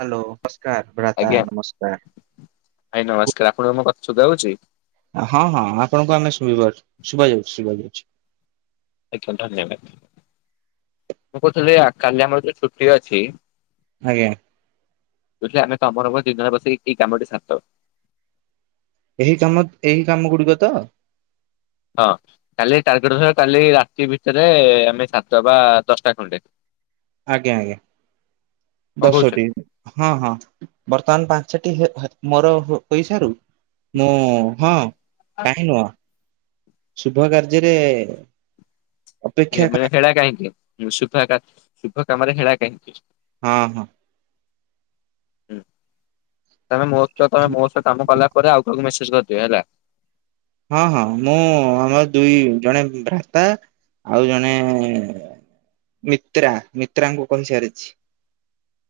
Hello ନମସ୍କାର ଭ୍ରାତା ଆଜ୍ଞା। ନମସ୍କାର। ଭାଇ ନମସ୍କାର। ଆପଣ ମୋ କ ସୁଧାଉଛି । ହଁ ହଁ ।ଆପଣଙ୍କୁ ଆମେ ଶୁଣି ପାରୁଛୁ। ଶୁଭା ଯାଉଛି, ଶୁଭା ଯାଉଛି। ଆଜ୍ଞା ଧନ୍ୟବାଦ ।ମୁଁ କହୁଥିଲି, କାଲି ଆମର ଯୋଉ ଛୁଟି ଅଛି । ଆଜ୍ଞା। ବୁଝିଲେ ଆମେ ତମର ମୋର, ଦୁଇ ଜଣ ବସି କି ଏହି କାମ ଟି ସାରିଦବା । ଏହି କାମ। ଏହି କାମ ଗୁଡିକ ତ? ହଁ କାଲି ଟାର୍ଗେଟ ବସିବା, କାଲି ରାତି ଭିତରେ, ଆମେ ସାରିଦେବା ଦଶଟା ଖଣ୍ଡେ । ଆଜ୍ଞା ଆଜ୍ଞା । କଣ କହୁଛ ଦଶଟି। ହଁ, ହଁ ବର୍ତ୍ତମାନ ପାଞ୍ଚଟି ମୋର ପଇସାରୁ, ମୁଁ ହଁ, କାହିଁ ନୁହ। ଶୁଭ କାର୍ଯ୍ୟରେ ଏ ଅପେକ୍ଷା କା ମେଳେ ହେଳା କାହିଁକି। ଶୁଖୁଆ କାଟ୍, ଶୁଭ କାମରେ ହେଳା କାହିଁକି? ହଁ, ହଁ । ହୁଁ, ତମେ ମୋ ସହ ତମେ ମୋ ସହ କାମ କଲା ପରେ ଆଉ କାହାକୁ ମେସ ମେଷେଜ, କରିଦିଅ ହେଲା ହଁ, ହଁ। ମୁଁ ଆମର ଦୁଇ ଜଣେ ଭ୍ରାତା ଆଉ ଜଣେ ମିତ୍ରା, ମିତ୍ରାଙ୍କୁ କହିସାରିଛି।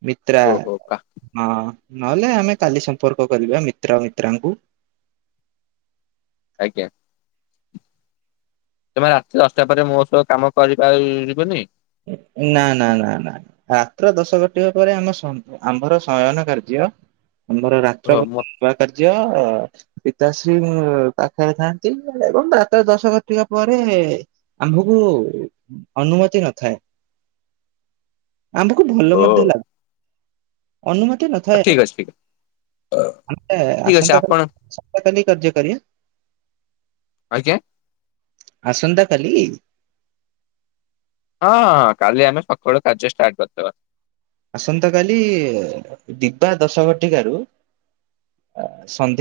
ମିତ୍ରା ଓହୋ ।ହଁ, ନହେଲେ ଆମେ କାଲି ସମ୍ପର୍କ କରିବା ମିତ୍ର ମିତ୍ରାଙ୍କୁ। ଆଜ୍ଞା। ତମେ ରାତି ଦଶଟା ପରେ, ମୋ ସହ କାମ କରିପାରିବନି? ନା, ନା, ନା, ନା, ରାତ୍ର ଦଶ କୋଟିବା ପରେ ଆମ ସମ୍ପ-ଆମ୍ଭର ଶୟନ କାର୍ଯ୍ୟ ଆମର ରାତ୍ର, ଓ ବା- ମୋ ନୂଆ କାର୍ଯ୍ୟ ତାଶ୍ରୀ ମୁଁ ପାଖରେ ଥାନ୍ତି, ଏବଂ ରାତ୍ର ଦଶ କଟିବା ପରେ, ଆମ୍ଭକୁ ଅନୁମତି ନଥାଏ। ଆମକୁ ଭଲ ଓ ମଧ୍ୟ ଲାଗୁ। ଅନୁମତି ନଥାଏ। ଠିକ ଅଛି ଠିକ ଅଛି ଆମେ ଠିକ ଅଛି ଆପଣ ଆସନ୍ତାକାଲି ସନ୍ତକାଲି କାର୍ଯ୍ୟ କରିବେ। ଆଜ୍ଞା। ଆସନ୍ତା କାଲି ହଁ, ହଁ। କାଲି ଆମେ ସକାଳୁ କାର୍ଯ୍ୟ, ଷ୍ଟାର୍ଟ କରିଦବା। ଆସନ୍ତା କାଲି, ଦିବା ଦଶ ଘଟିକ ରୁ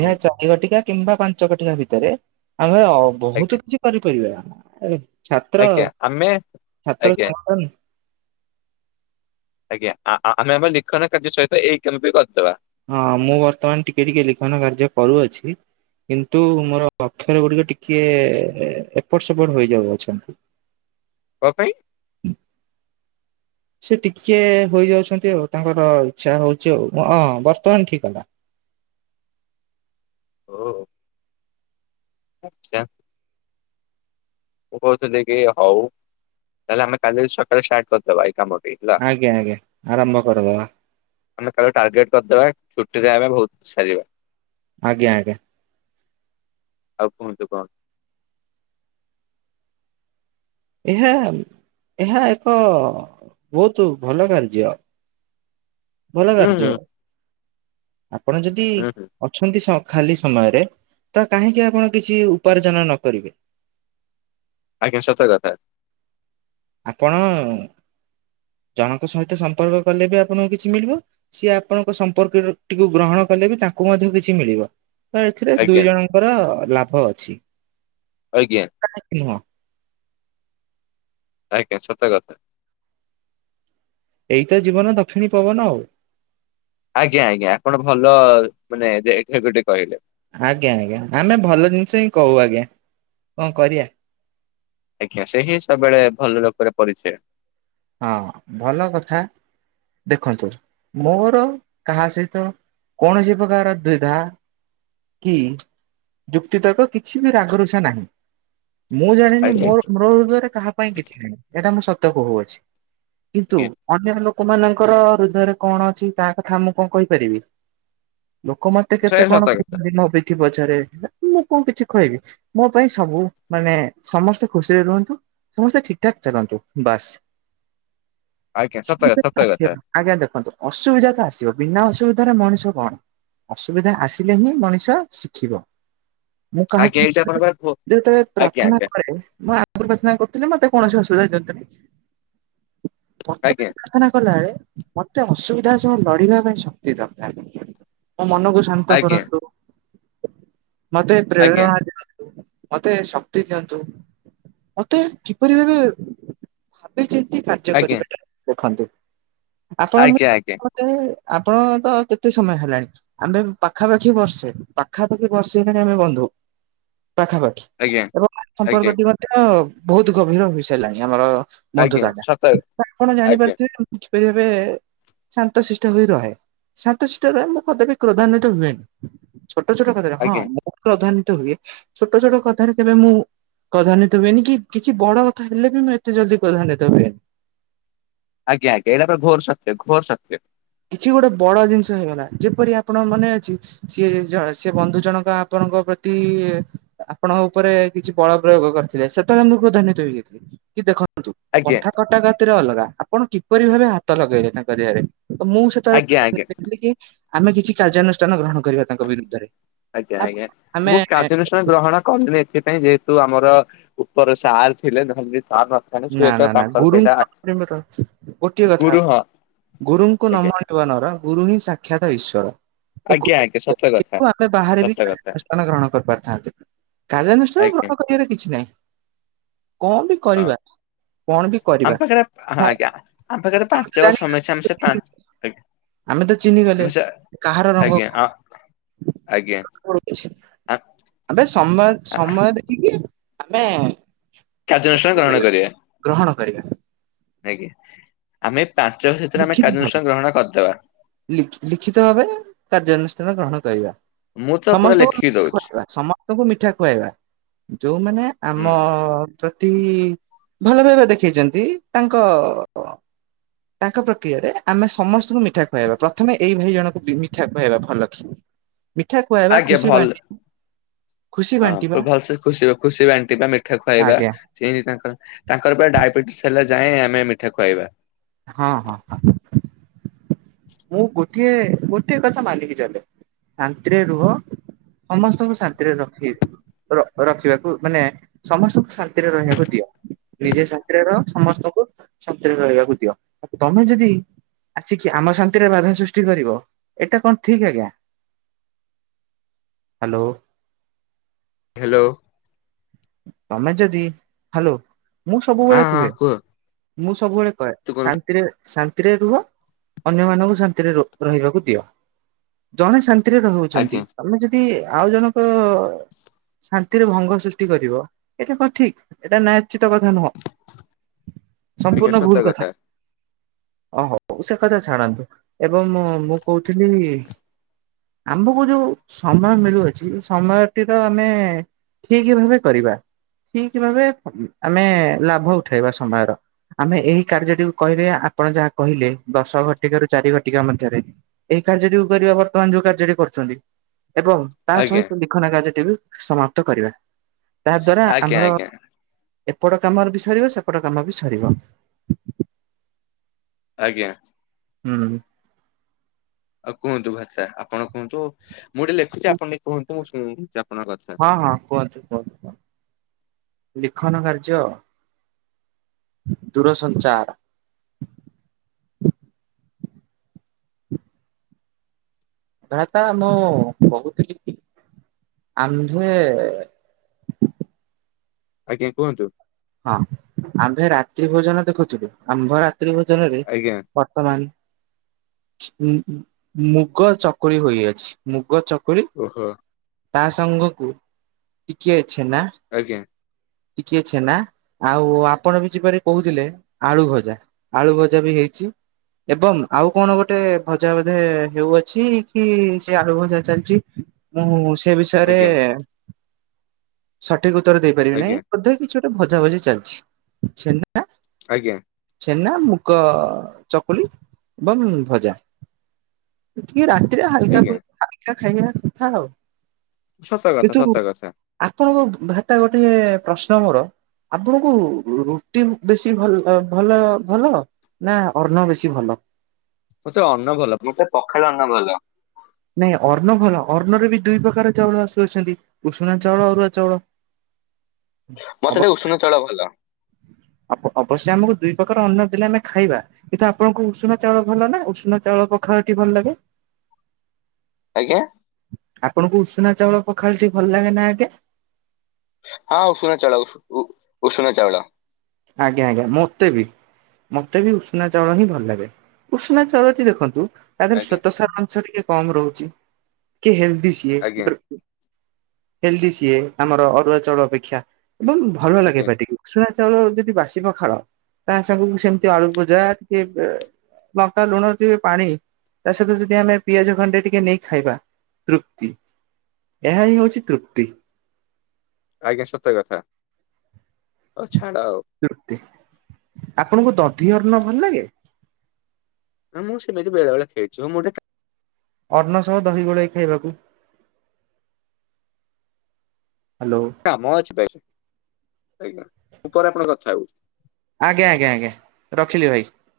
ହୁଁ ଚାରି ଘଟିକା, କିମ୍ବା ପାଞ୍ଚ ଘଟିକା, ଭିତରେ ଆମେ ଆଜ୍ଞା ବହୁତ କିଛି କରିପାରିବା। ଛାତ୍ର, ଆଜ୍ଞା ଆମେ ଛାତ୍ର ଆଜ୍ଞା ସଂଗଠନ। ଆଜ୍ଞା ।ଆ, ଆ, ଆମେ ଲିଖନ କାର୍ଯ୍ୟ ସହିତ ଏଇ କାମ ବି କରିଦବା। ହଁ, ମୁଁ ବର୍ତ୍ତମାନ ଟିକେ, ଟିକେ ଲିଖନ କାର୍ଯ୍ୟ କରୁଅଛି। କିନ୍ତୁ ମୋର ଅକ୍ଷର ଗୁଡିକ ଟିକେ ଏପଟ ସେପଟ ହୋଇଯାଉ ଅଛନ୍ତି। କ ପାଇଁ ସେ ଟିକେ ହୋଇଯାଉଛନ୍ତି ଆଉ ତାଙ୍କର ଇଛା ହଉଛି ଆଉ ହଁ ବର୍ତ୍ତମାନ ଠିକ ହେଲା। ହଁ। ଆଛା। ମୁଁ କହୁଥିଲି କି ହଉ ତାହଲେ ଆମେ କାଲି ସକାଳେ ଷ୍ଟାର୍ଟ କରିଦବା ଏଇ କାମ ଦେଇଥିଲା ଆଜ୍ଞା ଆଜ୍ଞା ଆରମ୍ଭ କରିଦବା ଆମେ ଟାର୍ଗେଟ କରିଦବା ଟିକେ ଆର ବହୁତ ସରିବ ଆଜ୍ଞା ଆଜ୍ଞା। ଆଉ କୁହନ୍ତୁ କଣ? ଇଯାହଲ ଏହା ଏକ ବହୁତ ଭଲ କାର୍ଯ୍ୟ। ଭଲ ହୁଁ ହୁଁ କାର୍ଯ୍ୟ। ଆପଣ ଯଦି ହୁଁ ହୁଁ ଅଛନ୍ତି ସ ଖାଲି ସମୟରେ ତ କାହିଁକି ଆପଣ କିଛି ଉପାର୍ଜନ ନ କରିବେ? ଆଜ୍ଞା ସତ କଥା। ଆପଣ ଜଣଙ୍କ ସହିତ ସମ୍ପର୍କ କଲେ ବି ଆପଣଙ୍କୁ କିଛି ମିଳିବ ସିଏ ଆପଣଙ୍କ ସମ୍ପର୍କ ଟିକୁ ଗ୍ରହଣ କଲେ ବି ତାଙ୍କୁ ମଧ୍ୟ କିଛି ମିଳିବ ତ ଏଥିରେ ଆଜ୍ଞା ଦୁଇ ଜଣଙ୍କର ଲାଭ ଅଛି। ଆଜ୍ଞା କାହିଁକି ନୁହଁ? ଆଜ୍ଞା ସତ କଥା। ଏଇ ତ ଜୀବନ ଦକ୍ଷିଣୀ ପବନ ଆଉ। ଆଜ୍ଞା ଆଜ୍ଞା ଆପଣ ଭଲ ମାନେ ଦେ ଗୋଟେ କହିଲେ ଆଜ୍ଞା ଆଜ୍ଞା ଆମେ ଭଲ ଜିନିଷ ହିଁ କହୁ ଆଜ୍ଞା କଣ କରିବା। ଆଜ୍ଞା ସେ ହିଁ ସବୁବେଳେ ଭଲ ଲୋକରେ ପଡିଛେ। ହଁ ଭଲ କଥା। ଦେଖନ୍ତୁ ମୋର କାହା ସହିତ କୌଣସି ପ୍ରକାର ଦ୍ୱିଧା କି ଯୁକ୍ତିତର୍କ କିଛି ବି ରାଗରୁଷା ନାହିଁ। ମୁଁ ଜାଣିନି ଆଜ୍ଞା ମୋ ମୋ ହୃଦୟରେ କାହା ପାଇଁ କିଛି ନାହିଁ। ଏଇଟା ମୁ ସତ କହୁଅଛି। କିନ୍ତୁ ଆଜ୍ଞା ଅନ୍ୟ ଲୋକ ତମ ମାନଙ୍କର ହୃଦୟରେ କଣ ଅଛି ତା କଥା ମୁଁ କଣ କହିପାରିବି। ଲୋକ ମତେ ସେ କେତେ କଣ ସତ ଖୁ କଥା ମତେ କିଛି ପଛରେ ହେ ମୁଁ କଣ କିଛି କହିବି ମୋ ପାଇଁ ସବୁ ମାନେ ସମସ୍ତେ ଖୁସିରେ ରୁହନ୍ତି। ସମସ୍ତେ ଠିକ ଠାକ ଚାଲନ୍ତୁ ବାସ୍। ଆଜ୍ଞା ସତ ଅସୁବିଧା ତ ସତ ଆସିବ। କଥା ଆଜ୍ଞା ଦେଖନ୍ତୁ ଅସୁବିଧା ତ ଆସିବ। ବିନା ଅସୁବିଧା ରେ ମଣିଷ କଣ ଅସୁବିଧା ଆସିଲେ ହିଁ ମଣିଷ ଶିଖିବ। ମୁଁ କାହାକୁ ଆଜ୍ଞା ଏଇଟା ଆପଣଙ୍କ ପା ଯେତେବେଳେ ପ୍ରାର୍ଥନା କରେ ମୁଁ ଆଗରୁ ପ୍ରାର୍ଥନା କରିଥିଲି ମତେ କୌଣସି ଅସୁବିଧା ଦିଅନ୍ତୁନି। ବର୍ତ୍ତମାନ ଆଜ୍ଞା ପ୍ରାର୍ଥନା କଲାବେଳେ ମତେ ଅସୁବିଧା ସହ ଲଢିବା ପାଇଁ ଶକ୍ତି ଦରକାର। ମୋ ମନକୁ ଶାନ୍ତ ଆଜ୍ଞା କରନ୍ତୁ। ମତେ ପ୍ରେରଣା ଆଜ୍ଞା ଦିଅନ୍ତୁ ମତେ ଶକ୍ତି ଦିଅନ୍ତୁ। ମତେ କିପରି ଭାବେ ଭାବି ଚିନ୍ତି କାର୍ଯ୍ୟ ଆଜ୍ଞା କରିବାଟା ଦେଖନ୍ତୁ। ଆପଣ ଆଜ୍ଞା ଆଜ୍ଞା ଆଜ୍ଞା ମତେ ଆପଣ ତ କେତେ ସମୟ ହେଲାଣି? ଆମ୍ଭେ ପାଖାପାଖି ବର୍ଷେ ପାଖାପାଖି ବର୍ଷେ ହେଲାଣି ଆମେ ବନ୍ଧୁ। ପାଖାପାଖି ଆଜ୍ଞା ଏବଂ ଆଜ୍ଞା ସମ୍ପର୍କଟି ମଧ୍ୟ ବହୁତ ଗଭୀର ହୋଇ ସାରିଲାଣି ଆମର ଆଜ୍ଞା ବନ୍ଧୁତାଟା ସତ ଆପଣ ଆଜ୍ଞା ଜାଣିପାରୁଥିବେ ପରି ଭବେ ଶାନ୍ତଶିଷ୍ଟ ହୋଇ ରହେ। ଶାନ୍ତଶିଷ୍ଟ ରହେ ମୁଁ କଦାବି କ୍ରୋଧାନ୍ଵି ହୁଏନି ଛୋଟ ଛୋଟ କଥାରେ ହଁ ଆଜ୍ଞା ମୁଁ କ୍ରୋଧାନି ହୁଏ ଛୋଟ ଛୋଟ କଥାରେ କେବେ ମୁଁ କ୍ରୋଧାନ୍ୟିତ ହୁଏନି କି କିଛି ବଡ କଥା ହେଲେ ବି ମୁଁ ଏତେ ଜଲ୍ ଦି କ୍ରୋଧାନିତ ହୁଏନି। ଆଜ୍ଞା ଆଜ୍ଞା ଏଇଟା ତ ଘୋର ସତ୍ୟ ଘୋର ସତ୍ୟ। କିଛି ଗୋଟେ ବଡ ଜିନିଷ ହେଇଗଲା ଯେପରି ଆପଣ ମନେ ଅଛି ସିଏ ଜ ସେ ବନ୍ଧୁ ଜଣକ ଆପଣ ପ୍ରତି ଆପଣଙ୍କ ଉପରେ କିଛି ବଳ ପ୍ରୟୋଗ କରିଥିଲେ। ସେତେବେଳେ ମୁଁ କ୍ରୋଧନିତ ହେଇଯାଇଥିଲି ।କି ଦେଖ ଆଜ୍ଞା କଥା କଟା ଗତିରେ ଅଲଗା ଆପଣ କିପରି ଭାବେ ହାତ ଲଗେଇଲେ ତାଙ୍କ ଦେହରେ? ତ ମୁଁ ଆଜ୍ଞା ଆଜ୍ଞା ସେତେବେଳେଥିଲି କି ଆମେ କିଛି କାର୍ଯ୍ୟାନୁଷ୍ଠାନ ଗ୍ରହଣ କରିବା ତାଙ୍କ ବିରୁଦ୍ଧରେ। ଆଜ୍ଞା ଆଜ୍ଞା ଆମେ ମୁଁ କାର୍ଯ୍ୟାନୁଷ୍ଠାନ ଗ୍ରହଣ କଲିି ଏଥିପାଇଁ ଯେହେତୁ, ଆମର ଉପର ସାର୍ ଥିଲେ, ଧ ନା ନା ନା ଗୁରୁଙ୍କ ପାଇଁ ଗୋଟିଏ କଥା ଗୁରୁ ହଁ ଗୁରୁଙ୍କୁ ଆଜ୍ଞା ନମଣିବ ନର ଗୁରୁ ହିଁ ସାକ୍ଷାତ ଈଶ୍ଵର। ତ ଆଜ୍ଞା ଗୁରୁ ଆଜ୍ଞା ସ କିନ୍ତୁ ଆମେ ବାହାରେ ବି କାର୍ଯ୍ୟାନୁଷ୍ଠାନ ଗ୍ରହଣ କରିପାରିଥାନ୍ତେ। କାର୍ଯ୍ୟାନୁଷ୍ଠାନ ଆଜ୍ଞା ଗ୍ରଣ କରିବାର କିଛି ନାହିଁ କଣ ବି ହଁ। କରିବା କଣ ବି କରିବା ଆମ ପାଖରେ ହଁ ଆଜ୍ଞା । ଆମ ପାଖରେ ପାଞ୍ଚଟା ବା ଜାଣି ସମୟ ଅଛି ଆମେ ସେ ପାଞ୍ଚ ଆମେ ତ ଚିହ୍ନି ଗଲେ ଆଜ୍ଞା। କାହାର ରଙ୍ଗ ଆଜ୍ଞା କଣ ହଁ ଆଜ୍ଞା। ଆଁ। ସୋମବାର ସୋମବାର ଟିକେ ଆମେ କାର୍ଯ୍ୟାନୁଷ୍ଠାନ ଗ୍ରହଣ କରିବା। ଗ୍ରହଣ କରିବା ଆଜ୍ଞା ଆମେ ପାଞ୍ଚ ବର୍ଷ ଭିତରେ ଆମେ ଲଖିତ କାର୍ଯ୍ୟାନୁଷ୍ଠାନ ଗ୍ରହଣ କରିଦବା ଭ ଲିଖିତ ଭାବେ କାର୍ଯ୍ୟାନୁଷ୍ଠାନ ଗ୍ରହଣ କରିବା। ମୁଁ ତ ପୁରା ସମସ୍ତଙ୍କୁ ଲେଖିକି ମିଠା ଦଉଛିି। ସମସ୍ତଙ୍କୁ ମିଠା ଖୁଆଇବା। ଯୋଉମାନେ ହୁଁ ଆମ ପ୍ରତି ଭଲ ଭାବବେ ଦେଖେଇଛନ୍ତି, ତାଙ୍କ ତାଙ୍କ ପ୍ରକ୍ରିୟାରେ ଆମେ ସମସ୍ତଙ୍କୁ ମିଠା ଖୁଆଇବା ପ୍ରଥମେ ଏଇ ଭାଇ ଜଣଙ୍କୁ ବି ମିଠା ଖୁଆଇବା ଭଲ କି। ଖୁଆଇବା ଆଜ୍ଞା ଖୁସି ଭଲ ବାଣ୍ଟି ଖୁସି ହଁ ବାଣ୍ଟିବା ପୁର ଭଲସେ ଖୁସି-ଖୁସି ବାଣ୍ଟିବା ମିଠା ଖୁଆଇବା ଆଜ୍ଞା ସେ ତାଙ୍କର-ତାଙ୍କର ପୁର ଡାଇବେଟିସ୍ ହେଲା। ଯାଏଁ ଆମେ ମିଠା ଖୁଆଇବା। ହଁ-ହଁ-ହ। ମୁଁ ଗୋଟିଏ ଗୋଟେ କଥା ମାନିକି ଚାଲେ ଶନ୍ତିରେ ରୁହ। ସମସ୍ତଙ୍କୁ ଶାନ୍ତିରେ ରଖି-ରଖି ରଖିବାକୁ ମାନେ ସମସ୍ତଙ୍କୁ ଶା ଥିରେ ରହିବାକୁ ଦିଅ ନିଜେ ସାନ୍ତିରେ ରହ ସମସ୍ତଙ୍କୁ ଶାନ୍ତିରେ ରହିବାକୁ ଦିଅ। ତମେ ଯଦି ଆସିକି ଆମ ଶାନ୍ତିରେ ବାଧା ସୃଷ୍ଟି କରିବ। ଏଇଟା କଣ ଠିକ ଆଜ୍ଞା? [inaudible] ହ୍ୟାଲୋ। ହ୍ୟାଲୋ। ତମେ ଯଦି, ହ୍ୟାଲୋ ମୁଁ ହଁ ସବୁବେଳେ ହଁ କୁହେ କୁହ ମୁଁ ସବୁବେଳେ କହ ତୁ କଣ ଶାନ୍ତିରେ-ଶାନ୍ତିରେ ରୁହ ଅନ୍ୟମାନଙ୍କୁ ଶାନ୍ତିରେ ର ରହିବାକୁ ଦିଅ, ଜଣେ ଶାନ୍ତିରେ ରହୁଛନ୍ତି ଆଜ୍ଞା ତମେ ଯଦି ଆଉଜଣଙ୍କ ଶାନ୍ତିରେ ଭଙ୍ଗସୃଷ୍ଟି କରିବ, ଏଇଟା କଣ ଠିକ ଏଇଟା ନା ଉଚିତ୍ କଥାନୁହଁ, ଆଜ୍ଞା ସମ୍ପୂର୍ଣ୍ଣ ସତ ଭୁଲକଥା। କଥା ଓହୋ ସେ କଥା ଛାଡନ୍ତୁ ଏବଂ ମୁଁ କହୁଥିଲି ଆମକୁ ଯୋଉ ସମୟ ମିଳୁଅଛି ସମୟଟିର ଆମେ ଠିକ୍ ଠିକ୍ ଭାବେ କରିବା, ଠିକ୍ ଭାବେ ଆମେ ଲାଭ ଉଠେଇବା ସମୟର। ଆମେ ଏଇ କାର୍ଯ୍ୟଟିକୁ କହିବେ ଆପଣ ଯାହା କହିଲେ, ଦଶଘଟିକ ରୁ ଚାରିଘଟିକା ମଧ୍ୟରେ କାର୍ଯ୍ୟଟିକୁ କରିବା ବର୍ତ୍ତମାନ ଯୋଉ କାର୍ଯ୍ୟଟି କରୁଛନ୍ତି। ଏବଂ, ଆଜ୍ଞା ତାସହିତ ଲିଖନ କାର୍ଯ୍ୟଟିବି ସମାପ୍ତ କରିବା। ତାଦ୍ଵାରା ଆଜ୍ଞା ଆମ୍ବର ଆଜ୍ଞା ଏପଟ କାମରେ ବି ସରିବ ସେପଟ କାମ ବି ସରିବ। ଆଜ୍ଞା। ହୁଁ। ଆଉ କୁହନ୍ତୁ ଭାଷା, ଆପଣ କୁହନ୍ତୁ, ମୁଁ ଟିକେ ଲେଖୁଛି ଆପଣ ଟିକେ କୁହନ୍ତୁ ମୁଁ ଶୁଣ ହଁ-ହଁ କୁହନ୍ତୁ-କୁହନ୍ତୁ-କୁହନ୍ତୁ, ଲିଖନ କାର୍ଯ୍ୟ। ଦୂରସଞ୍ଚାର। ଭ୍ରାତା ମୁଁ ବହୁତ ଆମଧୁଏ। ଆଜ୍ଞା କୁହନ୍ତୁ। ହଁ ଆମ୍ଭେ ରାତିଭୋଜନ ଦେଖୁଥିଲୁ ଆମ୍ଭ ରା ତ୍ରୀ ଭୋଜନରେ ଆଜ୍ଞା ବର୍ତ୍ତମାନ ମୁଁ ମୁ ମୁଗ ଚକୁଳି ହୋଇଅଛି, ମୁଗ ଚ ଓହୋ। ତା ସାଙ୍ଗକୁ, ଟିକିଏ ଛେନା ଆଜ୍ଞା ଟିକେ ଛେନା, ଆଉ ଆପଣବି ଯପାରି କହୁଥିଲେ, ଆଳୁଭଜା ଆଳୁଭଜାବି ହେଇ [inaudible] ଏବଂ ଆଉ କଣଗୋଟେ ଭଜା ବୋଧେ ହେଉଅଛି କି ସେ ଆଳୁଭଜା ଚାଲିଛି। ମୁଁ ସେ ବିଷୟରେ ଆଜ୍ଞା ସଠିକ ଉତ୍ତର ଦେଇପାରିବି ନାହିଁ। ଆଜ୍ଞା କିଛି ଗୋଟେ ଭଜାଭଜି ଚାଲିଛି, ଛନା ଆଜ୍ଞା। ଛେନାମୁଗ ଚକୁଳି ଏବଂ ଭଜା ଟିକିଏ ରାଗ ଟିକିଏ ଆଜ୍ଞା ହାଲକାଫୁଲକା ହାଲକା ଖାଇବା କଥା ଆଉ ସତ କଥା କିନ୍ତୁ, ସତ କଥା ଆପଣଙ୍କ ଭ୍ରାତା ଗୋଟେ ପ୍ରଶ୍ନ ମୋର? ଆପଣଙ୍କୁ ରୁଟି ବେଶୀ ଭଲ, ଭଲ, ଭଲ ନା ଅନ୍ନ ବେଶୀ ଭଲ? ମତେ ଅନ୍ନ ଭଲ, ମତେ ପଖାଳଅନ୍ନ ଭଲ। ନାଇଁ ଅର୍ଣ ଭଲ, ଅର୍ଣ୍ଣରେ ବି ଦୁଇ ପ୍ରକାର ଚାଉଳ ଆସୁଛନ୍ତି, ଉଷୁନା ଚାଉଳ ଅରୁଆ ଚାଉଳ ମତେସେ ଅବଶ୍ୟ ଉଷୁନା ଚଳ ଭଲ। ଅବଶ୍ୟ ଆମକୁ ଦୁଇ ପ୍ରକାର ଅନ୍ନ ଦେଲେ ଆମେ ଖାଇବା, କିନ୍ତୁ ଆପଣଙ୍କୁ ଉଷୁଣ ଚାଉଳ ଭଲ ନା ଉଷୁଣ ଚାଉଳ? ଘରଟି ଭଲ ଲାଗେ। ଆଜ୍ଞା। ଆପଣଙ୍କୁ ଉଷୁନା ଚାଉଳ ପଖାଳଟି ଭଲ ଲାଗେ ନା ଆଜ୍ଞେ? ହଁ, ଉଷୁନା ଚାଉଳ ଉ ଉଷୁନା ଚାଉଳ। ଆଜ୍ଞା ଆଜ୍ଞା ମଁତେ ବି। ମତେ ବି ଉଷୁନା ଚାଉଳ ହିଁ ଭଲ ଲାଗେ ଉଷୁନା ଚାଉଳଟି ଦେଖନ୍ତୁ ତା ଦେହରେ ଆଜ୍ଞା ସ୍ଵେତ ସାର ଅଂଶ ଟିକେ କମ୍ ରହୁଛି ଟିକେ ହେଲଦି ସିଏ। ଆଜ୍ଞା ହେଲଦି ସିଏ ଆମର ଅରୁଆ ଚାଉଳ ଅପେକ୍ଷା ଏବଂ ଭଲ ଲାଗେ ଆଜ୍ଞା ପାଟିକୁ ଶୁ ଯଦି ବାସି ପଖାଳ ତା ସାଙ୍ଗକୁ ସେମତି ଆଳୁ ବଜା ଟିକେ ବା ଲଙ୍କା ଲୁଣ [unintelligible] ଚି ପାଣି ତା ସହିତ ଯଦି ଆମେ ପିଆଜ ଖଣ୍ଡେ ଟିକେ ନେଇ ଖାଇବା ତୃପ୍ତି। ଏହା ହିଁ ହେଉଛି ତୃପ୍ତି। ଆଜ୍ଞା ସତ କଥା ଓ ଛାଡ଼ ଆଉ। ତୃପ୍ତି ଆପଣଙ୍କୁ ଦଧି ଅନ୍ନ ଭଲ ଲାଗେ? ମୁଁ ସେମିତି ବେଳେ ବେଳେ ଖେଳିଛିଉ ମୁଁ ଗୋଟେ କା ଅନ୍ନ ସହ ଦହି ଗୋଳେଇ ଖାଇବାକୁ। ହ୍ୟାଲୋ କାମ ଅଛି ଭାଇ ଆଜ୍ଞା ମୁଁ ପରେ ଆପଣଙ୍କ କଥା ହେଉଛି। ଆଜ୍ଞା ଆଜ୍ଞା ଆଜ୍ଞା ରଖିଲି ଭାଇ।